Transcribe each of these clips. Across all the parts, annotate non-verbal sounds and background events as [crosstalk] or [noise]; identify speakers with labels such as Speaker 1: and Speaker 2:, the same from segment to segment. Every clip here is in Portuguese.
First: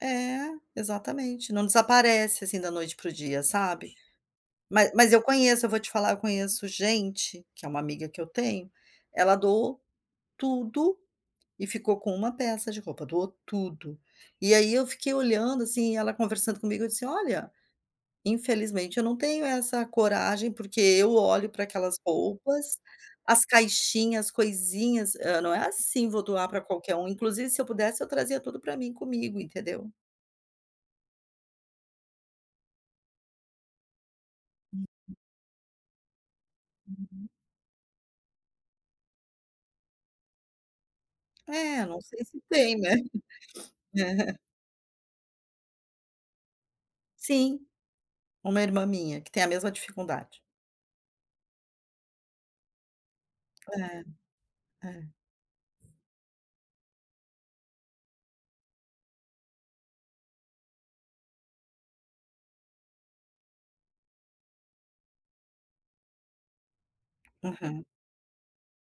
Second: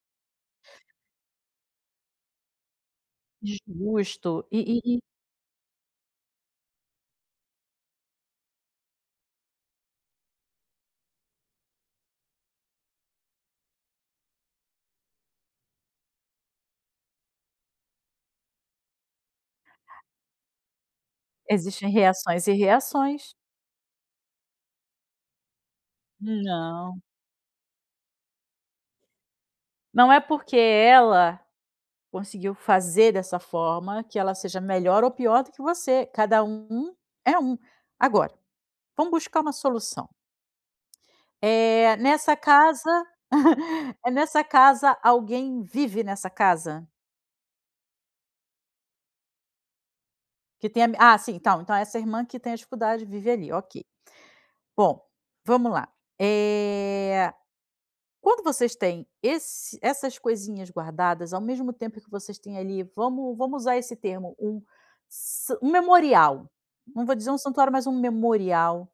Speaker 1: É, exatamente, não desaparece assim da noite para o dia, sabe?
Speaker 2: Justo, e
Speaker 1: [chuckles]
Speaker 2: e
Speaker 1: Mas
Speaker 2: e
Speaker 1: mas eu conheço, eu vou te falar, eu conheço gente, que é uma amiga que eu tenho, ela doou tudo, e ficou com uma peça de roupa, doou tudo. E aí eu fiquei olhando assim, ela conversando comigo, eu disse: "Olha, infelizmente eu não tenho essa coragem, porque eu olho para
Speaker 2: Existem
Speaker 1: aquelas
Speaker 2: reações e
Speaker 1: roupas,
Speaker 2: reações.
Speaker 1: as caixinhas, as coisinhas, hã não é assim, vou doar para qualquer
Speaker 2: Não.
Speaker 1: um, inclusive se eu pudesse eu trazia tudo para mim comigo, entendeu?"
Speaker 2: Não é porque ela conseguiu fazer dessa forma que ela seja melhor ou
Speaker 1: Uhum.
Speaker 2: pior do que você, cada um
Speaker 1: Uhum.
Speaker 2: é um. Agora, vamos buscar uma solução.
Speaker 1: É
Speaker 2: Eh,
Speaker 1: não sei
Speaker 2: nessa
Speaker 1: se tem né?
Speaker 2: casa, [chuckles] eh,
Speaker 1: É.
Speaker 2: nessa casa alguém vive nessa casa?
Speaker 1: Sim, uma irmã minha que tem a mesma dificuldade.
Speaker 2: Que tem a, ah sim então então essa irmã que tem dificuldade vive ali, ok.
Speaker 1: É, é.
Speaker 2: Bom, vamos lá eh quando vocês têm esse essas coisinhas guardadas ao mesmo tempo que vocês têm ali, vamos vamos usar esse termo, um sa um memorial, não vou dizer um santuário,
Speaker 1: Aham.
Speaker 2: um memorial,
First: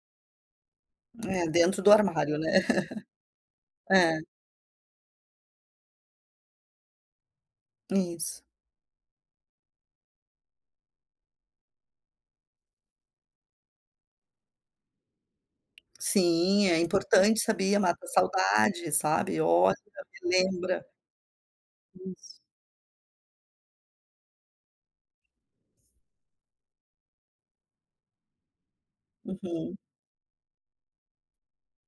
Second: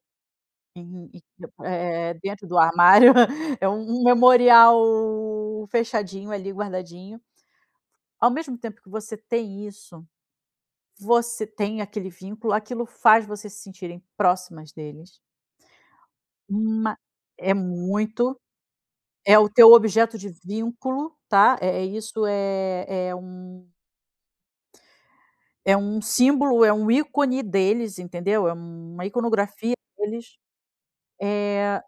Speaker 2: uhum
Speaker 1: É dentro do
Speaker 2: eh
Speaker 1: armário,
Speaker 2: dentro
Speaker 1: né?
Speaker 2: do armário, [chuckles] é
Speaker 1: [chuckles]
Speaker 2: um
Speaker 1: É.
Speaker 2: memorial fechadinho ali guardadinho. Ao
Speaker 1: Isso.
Speaker 2: mesmo tempo que você tem isso, você tem aquele vínculo, aquilo faz você se sentirem próximas deles.
Speaker 1: Sim, é
Speaker 2: Ma
Speaker 1: importante
Speaker 2: é
Speaker 1: sabia mata a
Speaker 2: muito,
Speaker 1: saudade
Speaker 2: é
Speaker 1: sabe,
Speaker 2: o teu
Speaker 1: olha,
Speaker 2: objeto
Speaker 1: se
Speaker 2: de
Speaker 1: lembra.
Speaker 2: vínculo está, é isso
Speaker 1: Isso.
Speaker 2: é é um é um símbolo, é um ícone deles, entendeu? É uma iconografia
Speaker 1: Uhum.
Speaker 2: deles eh